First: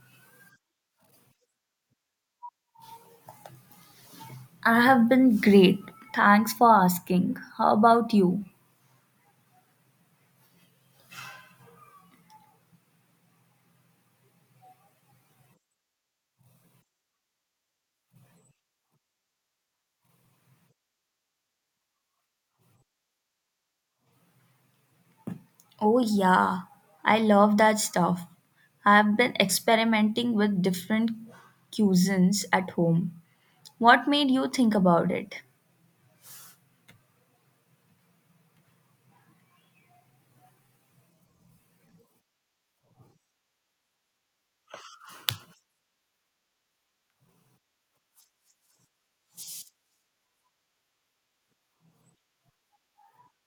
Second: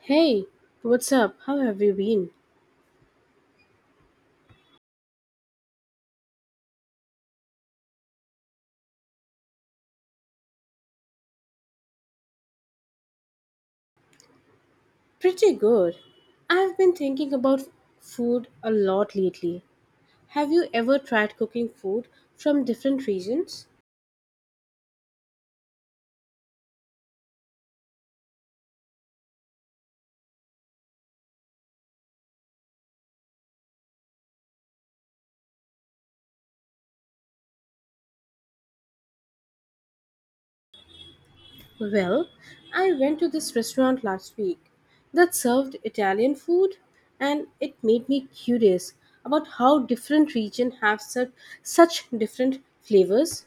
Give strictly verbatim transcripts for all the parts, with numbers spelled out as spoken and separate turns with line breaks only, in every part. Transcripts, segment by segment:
Hey, what's up? How have you been?
I have been great. Thanks for asking. How about you?
Pretty good. I've been thinking about food a lot lately. Have you ever tried cooking food from different regions?
Oh, yeah. I love that stuff. I have been experimenting with different cuisines at home. What made you think about it?
Well, I went to this restaurant last week that served Italian food and it made me curious about how different regions have such, such different flavors.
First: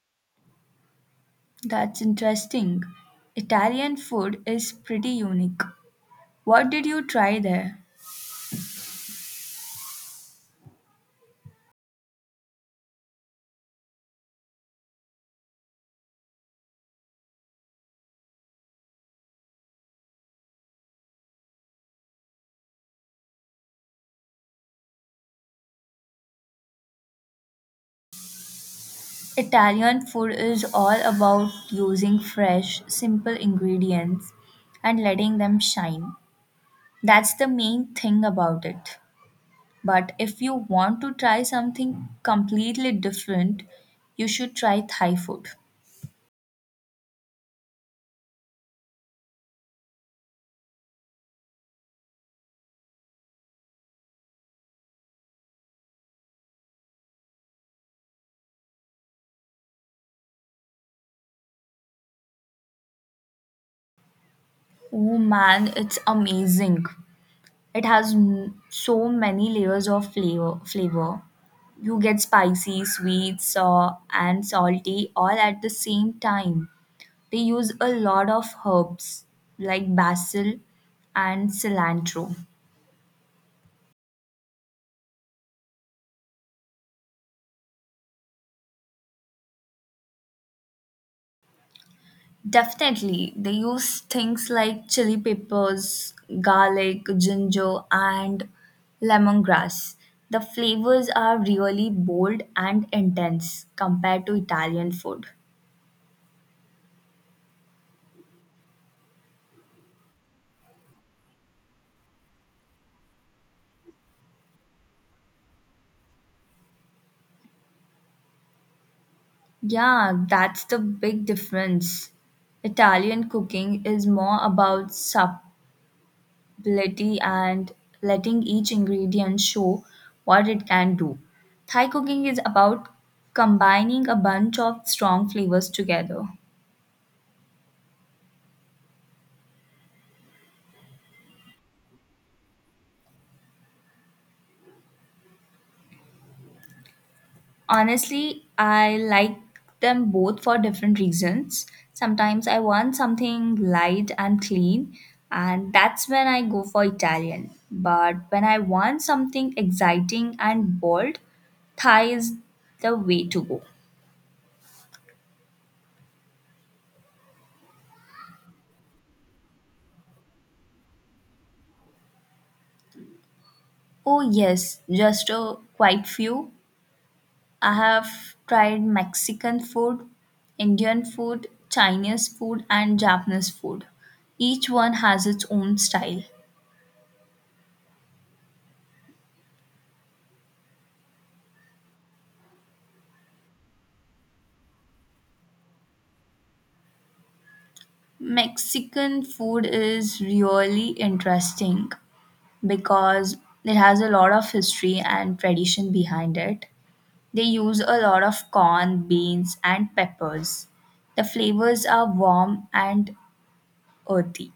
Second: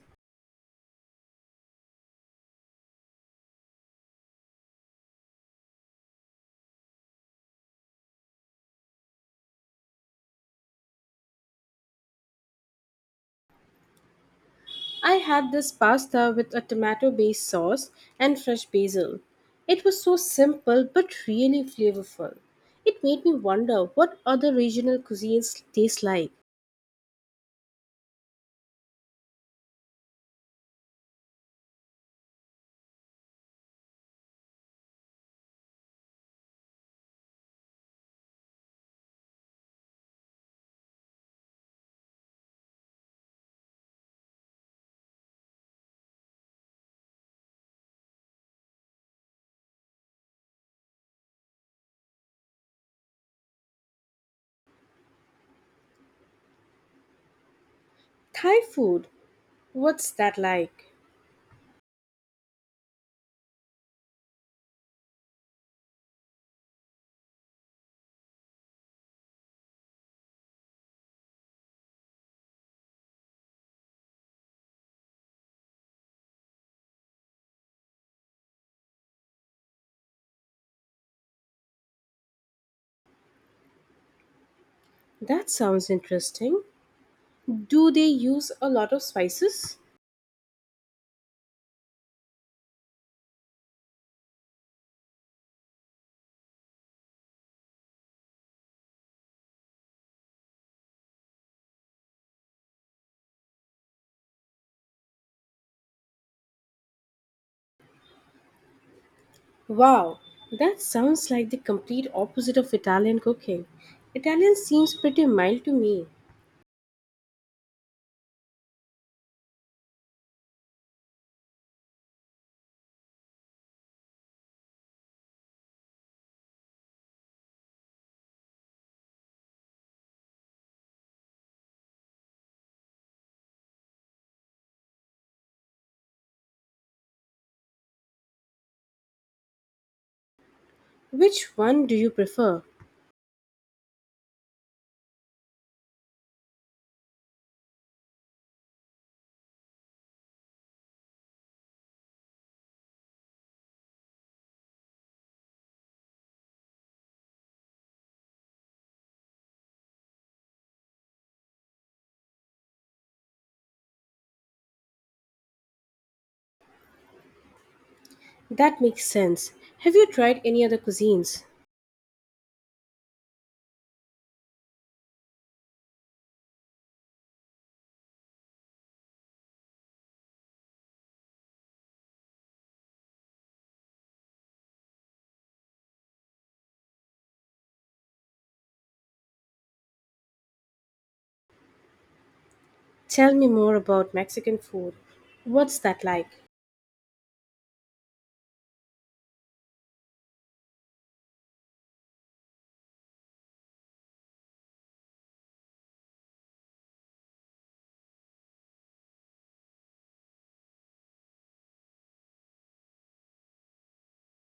That's interesting. Italian food is pretty unique. What did you try there?
I had this pasta with a tomato based sauce and fresh basil. It was so simple but really flavorful. It made me wonder what other regional cuisines taste like.
Italian food is all about using fresh, simple ingredients and letting them shine. That's the main thing about it. But if you want to try something completely different, you should try Thai food.
Thai food, what's that like?
Oh man, it's amazing. It has m- so many layers of flavor flavor. You get spicy, sweet, sour, and salty all at the same time. They use a lot of herbs like basil and cilantro.
That sounds interesting. Do they use a lot of spices?
Definitely. They use things like chili peppers, garlic, ginger, and lemongrass. The flavors are really bold and intense compared to Italian food.
Wow, that sounds like the complete opposite of Italian cooking. Italian seems pretty mild to me.
Yeah, that's the big difference. Italian cooking is more about subtlety and letting each ingredient show what it can do. Thai cooking is about combining a bunch of strong flavors together.
Which one do you prefer?
Honestly, I like them both for different reasons. Sometimes I want something light and clean, and that's when I go for Italian. But when I want something exciting and bold, Thai is the way to go.
That makes sense. Have you tried any other cuisines?
Oh, yes, just a quite few. I have tried Mexican food, Indian food, Chinese food, and Japanese food. Each one has its own style.
Tell me more about Mexican food. What's that like?
Mexican food is really interesting because it has a lot of history and tradition behind it. They use a lot of corn, beans, and peppers. The flavors are warm and earthy.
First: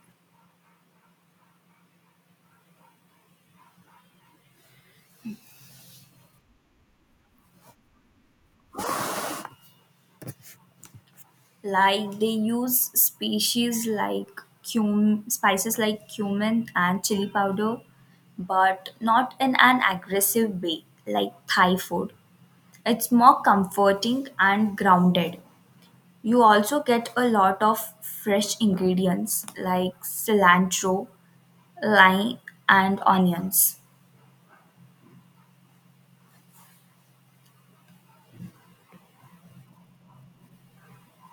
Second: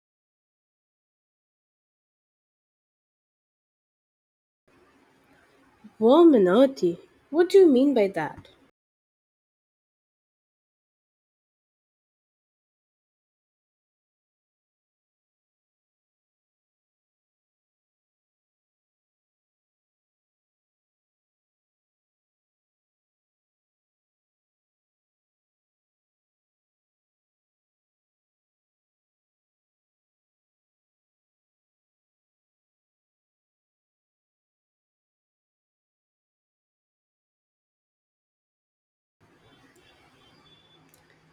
Warm and earthy. What do you mean by that?
Like they use species like cum spices like cumin and chili powder, but not in an aggressive way like Thai food. It's more comforting and grounded. You also get a lot of fresh ingredients like cilantro, lime, and onions.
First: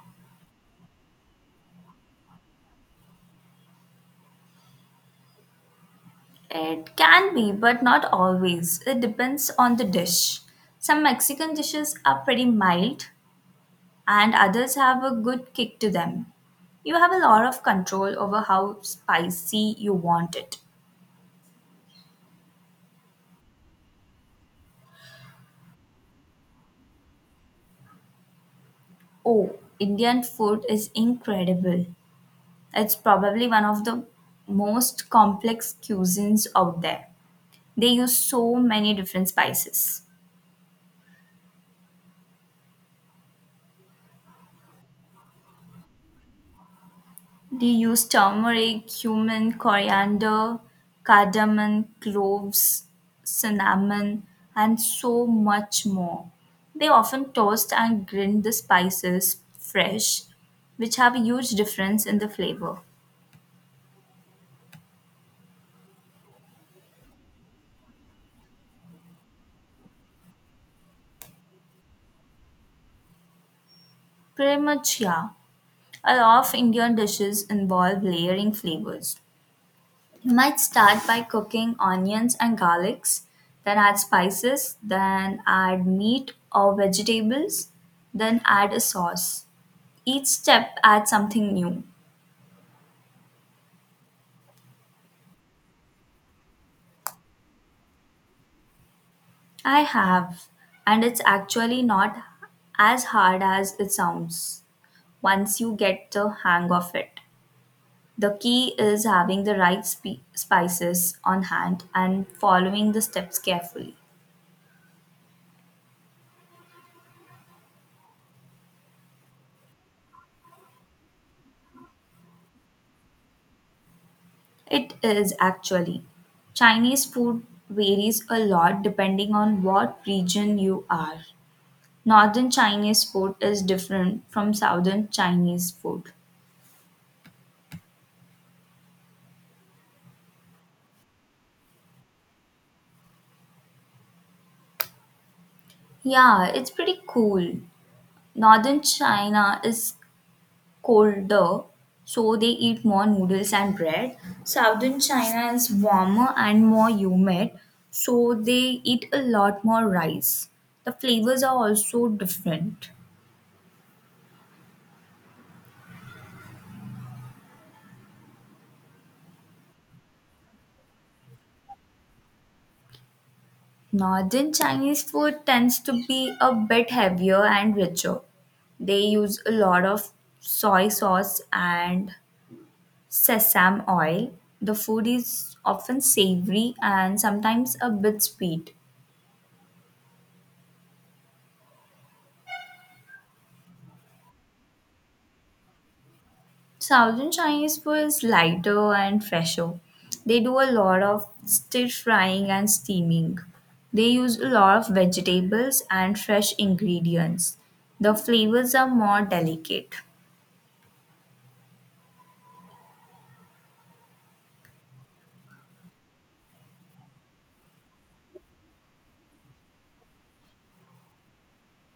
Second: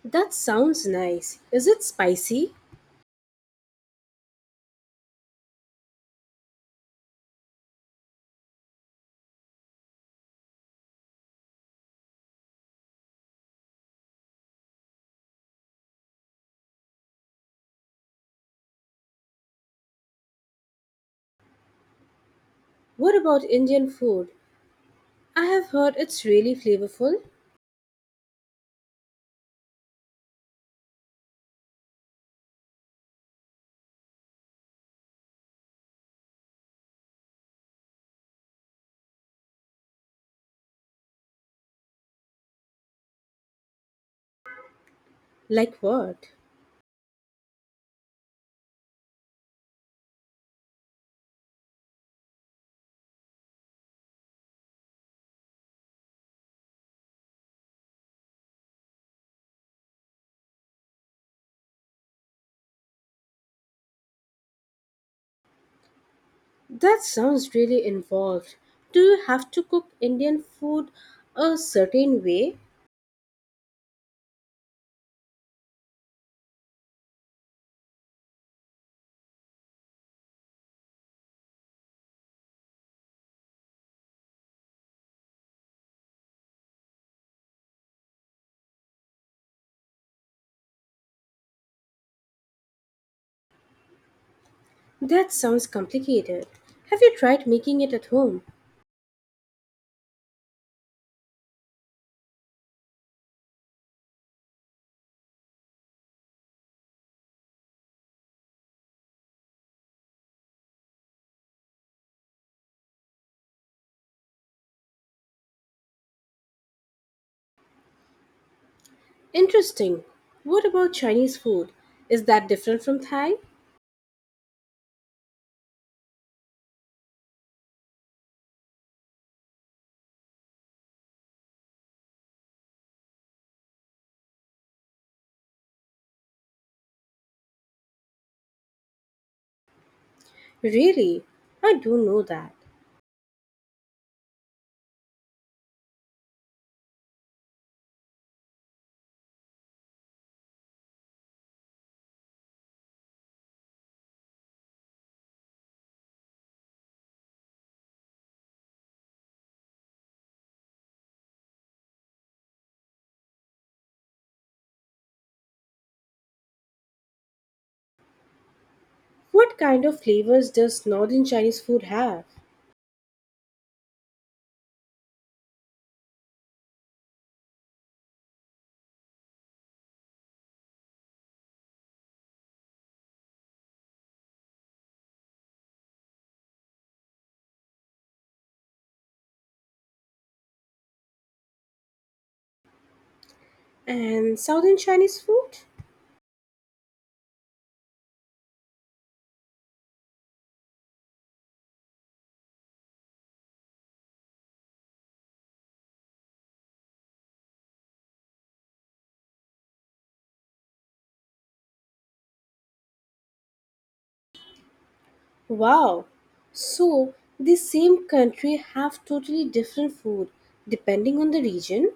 That sounds nice. Is it spicy?
It can be, but not always. It depends on the dish. Some Mexican dishes are pretty mild, and others have a good kick to them. You have a lot of control over how spicy you want it.
What about Indian food? I have heard it's really flavorful.
Oh, Indian food is incredible. It's probably one of the most complex cuisines out there. They use so many different spices.
Like what?
They use turmeric, cumin, coriander, cardamom, cloves, cinnamon, and so much more. They often toast and grind the spices fresh, which have a huge difference in the flavor.
That sounds really involved. Do you have to cook Indian food a certain way?
Pretty much, yeah. A lot of Indian dishes involve layering flavors. You might start by cooking onions and garlics, then add spices, then add meat or vegetables, then add a sauce. Each step adds something new.
That sounds complicated. Have you tried making it at home?
I have, and it's actually not as hard as it sounds once you get the hang of it. The key is having the right spe- spices on hand and following the steps carefully.
Interesting. What about Chinese food? Is that different from Thai?
It is actually. Chinese food varies a lot depending on what region you are. Northern Chinese food is different from southern Chinese food.
Really? I do know that.
Yeah, it's pretty cool. Northern China is colder, so they eat more noodles and bread. Southern China is warmer and more humid, so they eat a lot more rice. The flavors are also different.
What kind of flavors does northern Chinese food have?
Northern Chinese food tends to be a bit heavier and richer. They use a lot of soy sauce and sesame oil. The food is often savory and sometimes a bit sweet.
And southern Chinese food?
Southern Chinese food is lighter and fresher. They do a lot of stir frying and steaming. They use a lot of vegetables and fresh ingredients. The flavors are more delicate.
Wow. So, the same country have totally different food depending on the region?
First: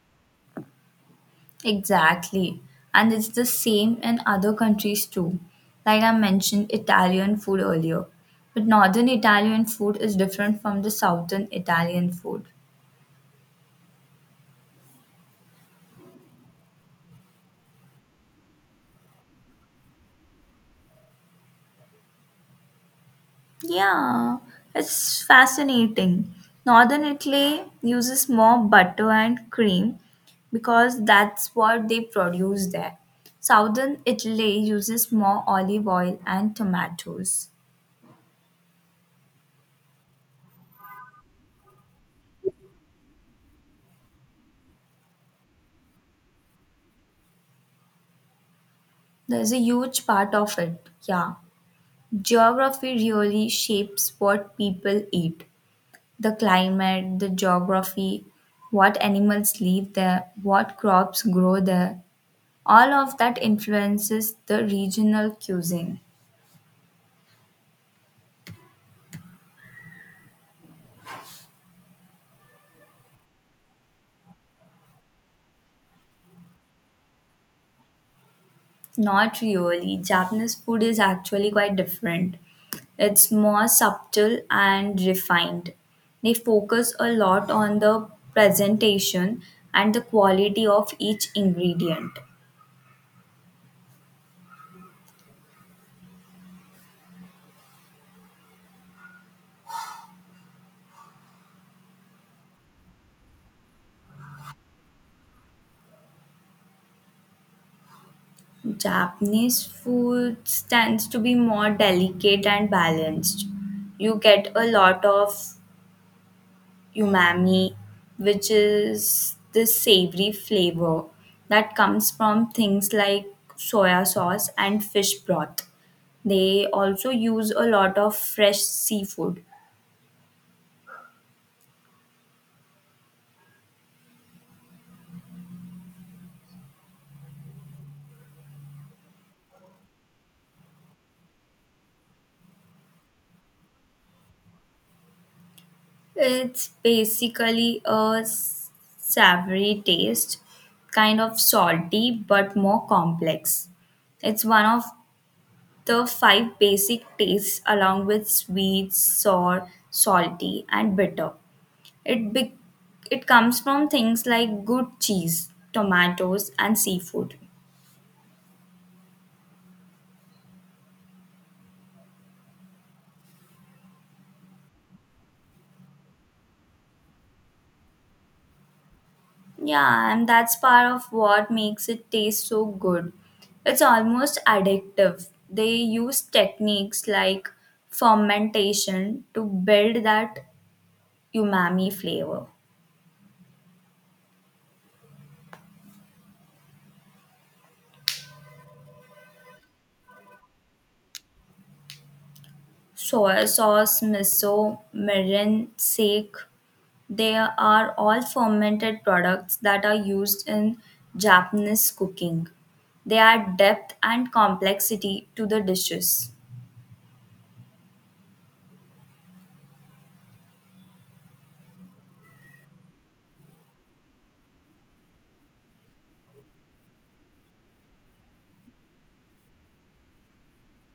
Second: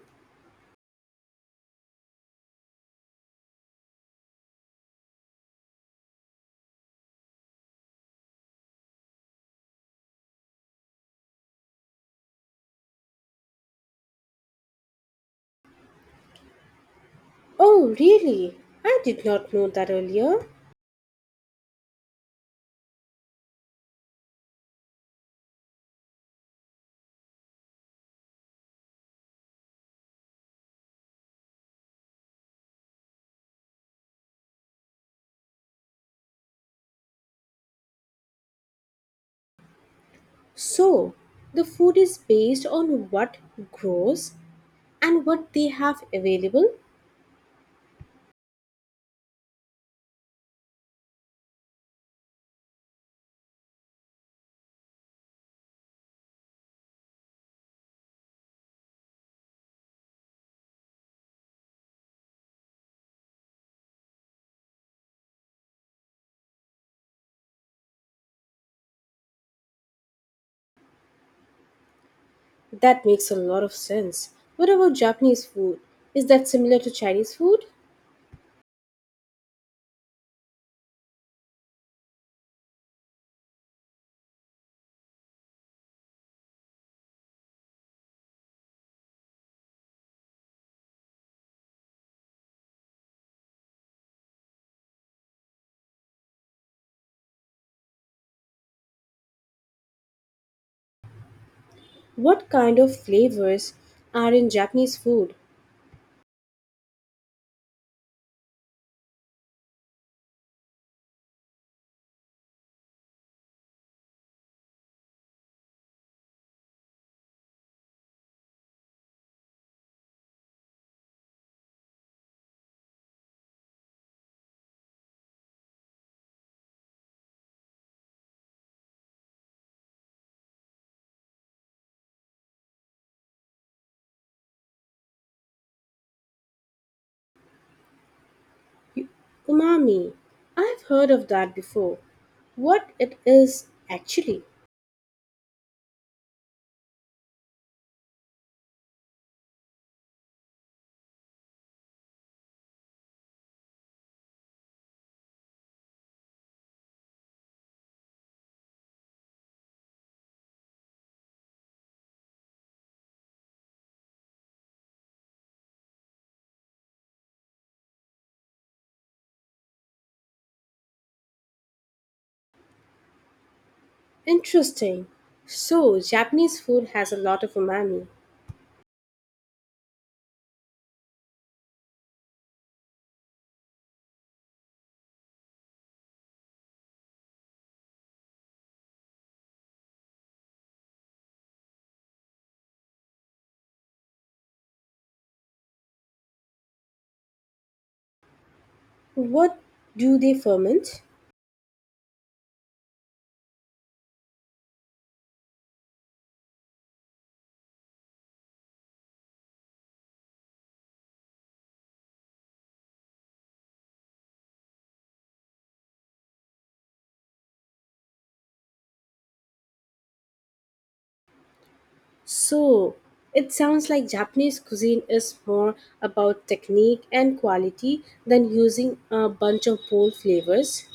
Exactly. And it's the same in other countries too. Like I mentioned Italian food earlier. But northern Italian food is different from the southern Italian food.
Oh, really? I did not know that earlier.
Yeah, it's fascinating. Northern Italy uses more butter and cream because that's what they produce there. Southern Italy uses more olive oil and tomatoes.
So, the food is based on what grows and what they have available?
There's a huge part of it. Yeah. Geography really shapes what people eat, the climate, the geography, what animals live there, what crops grow there. All of that influences the regional cuisine.
That makes a lot of sense. What about Japanese food? Is that similar to Chinese food?
Not really. Japanese food is actually quite different. It's more subtle and refined. They focus a lot on the presentation and the quality of each ingredient.
What kind of flavors are in Japanese food?
Japanese food tends to be more delicate and balanced. You get a lot of umami, which is this savory flavor that comes from things like soya sauce and fish broth. They also use a lot of fresh seafood.
U- Umami. I've heard of that before. What it is actually?
It's basically a s- savory taste, kind of salty but more complex. It's one of the five basic tastes along with sweet, sour, salty, and bitter. It be- it comes from things like good cheese, tomatoes, and seafood.
Interesting. So, Japanese food has a lot of umami.
Yeah, and that's part of what makes it taste so good. It's almost addictive. They use techniques like fermentation to build that umami flavor.
What do they ferment?
Soy sauce, miso, mirin, sake, they are all fermented products that are used in Japanese cooking. They add depth and complexity to the dishes.
So, it sounds like Japanese cuisine is more about technique and quality than using a bunch of bold flavors.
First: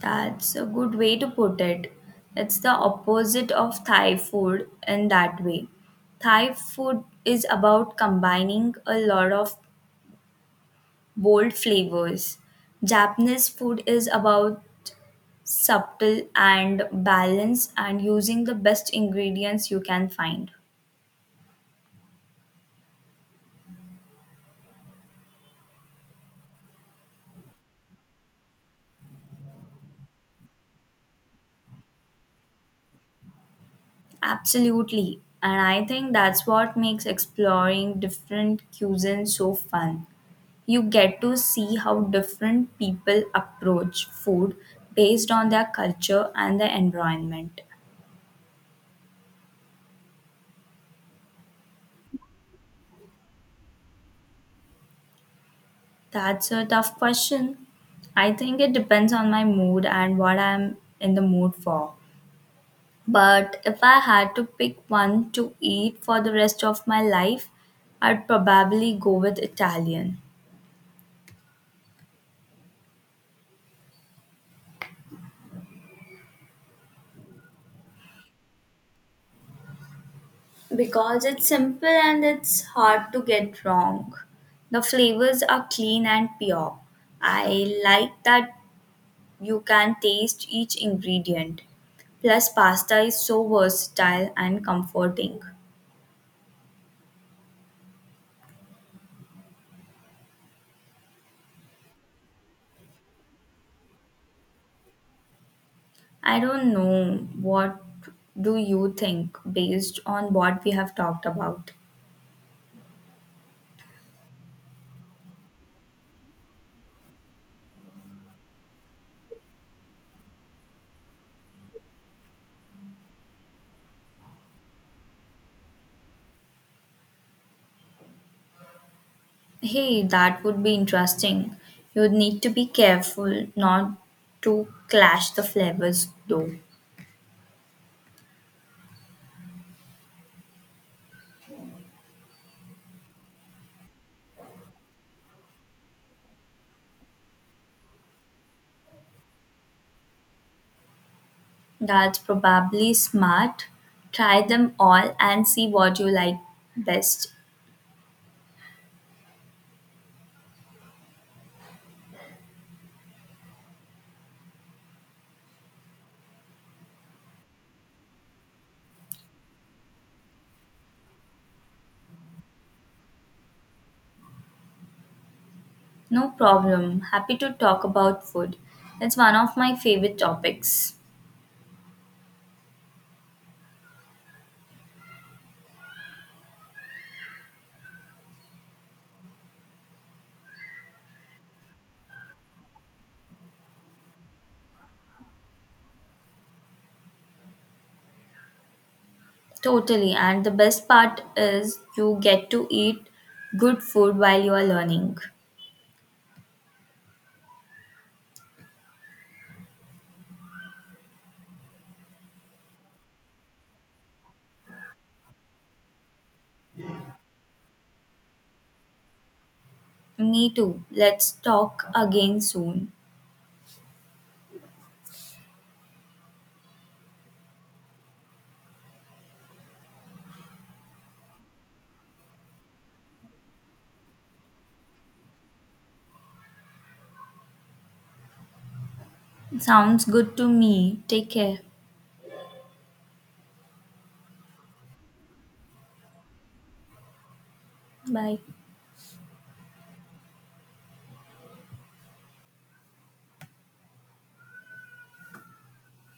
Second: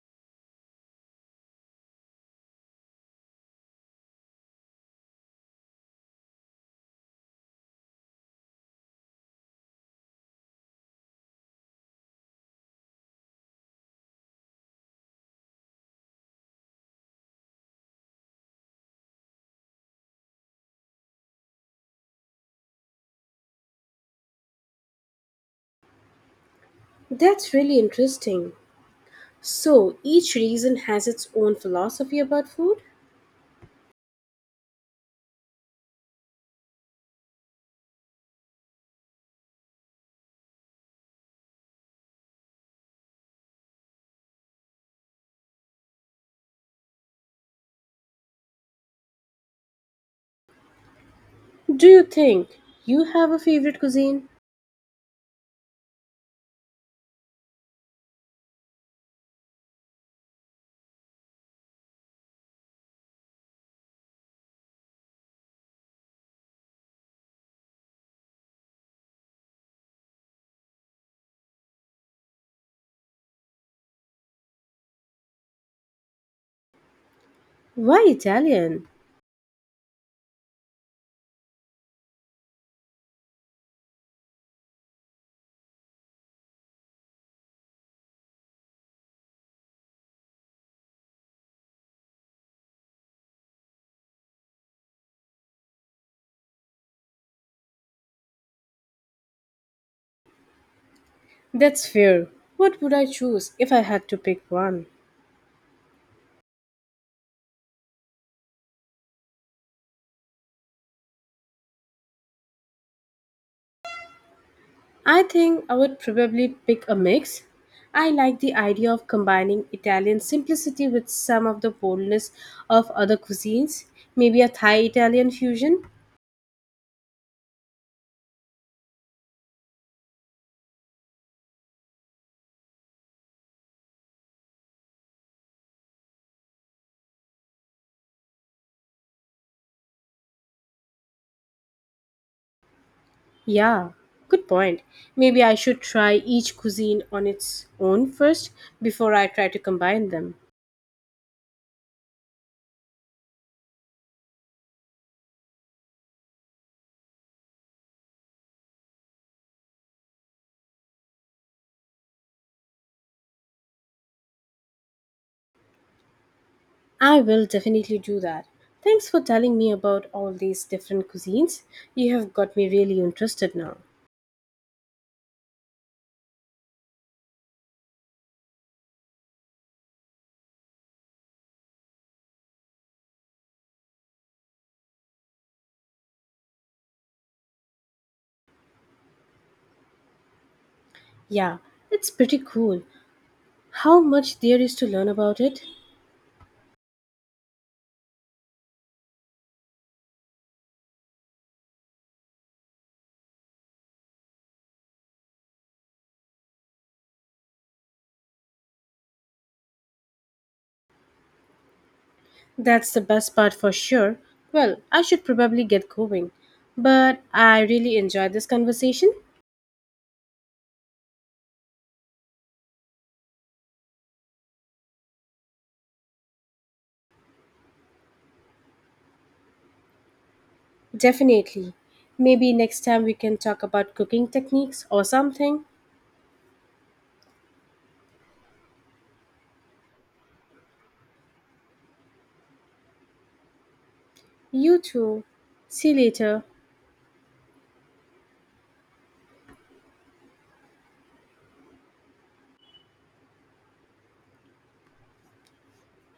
That's a good way to put it. It's the opposite of Thai food in that way. Thai food is about combining a lot of bold flavors. Japanese food is about subtle and balance and using the best ingredients you can find.
That's really interesting. So, each region has its own philosophy about food?
Absolutely. And I think that's what makes exploring different cuisines so fun. You get to see how different people approach food based on their culture and their environment.
Do you think you have a favorite cuisine?
That's a tough question. I think it depends on my mood and what I'm in the mood for. But if I had to pick one to eat for the rest of my life, I'd probably go with Italian.
Why Italian?
Because it's simple and it's hard to get wrong. The flavors are clean and pure. I like that you can taste each ingredient. Plus, pasta is so versatile and comforting.
That's fair. What would I choose if I had to pick one?
I don't know, what do you think based on what we have talked about?
I think I would probably pick a mix. I like the idea of combining Italian simplicity with some of the boldness of other cuisines. Maybe a Thai Italian fusion?
Hey, that would be interesting. You'd need to be careful not to clash the flavors though.
Yeah, good point. Maybe I should try each cuisine on its own first before I try to combine them.
That's probably smart. Try them all and see what you like best.
I will definitely do that. Thanks for telling me about all these different cuisines. You have got me really interested now.
No problem. Happy to talk about food. It's one of my favorite topics.
Yeah, it's pretty cool how much there is to learn about it.
Totally. And the best part is you get to eat good food while you are learning.
That's the best part for sure. Well, I should probably get going. But I really enjoyed this conversation.
Me too. Let's talk again soon.
Definitely. Maybe next time we can talk about cooking techniques or something.
Sounds good to me. Take care.
You too. See you later.
Bye.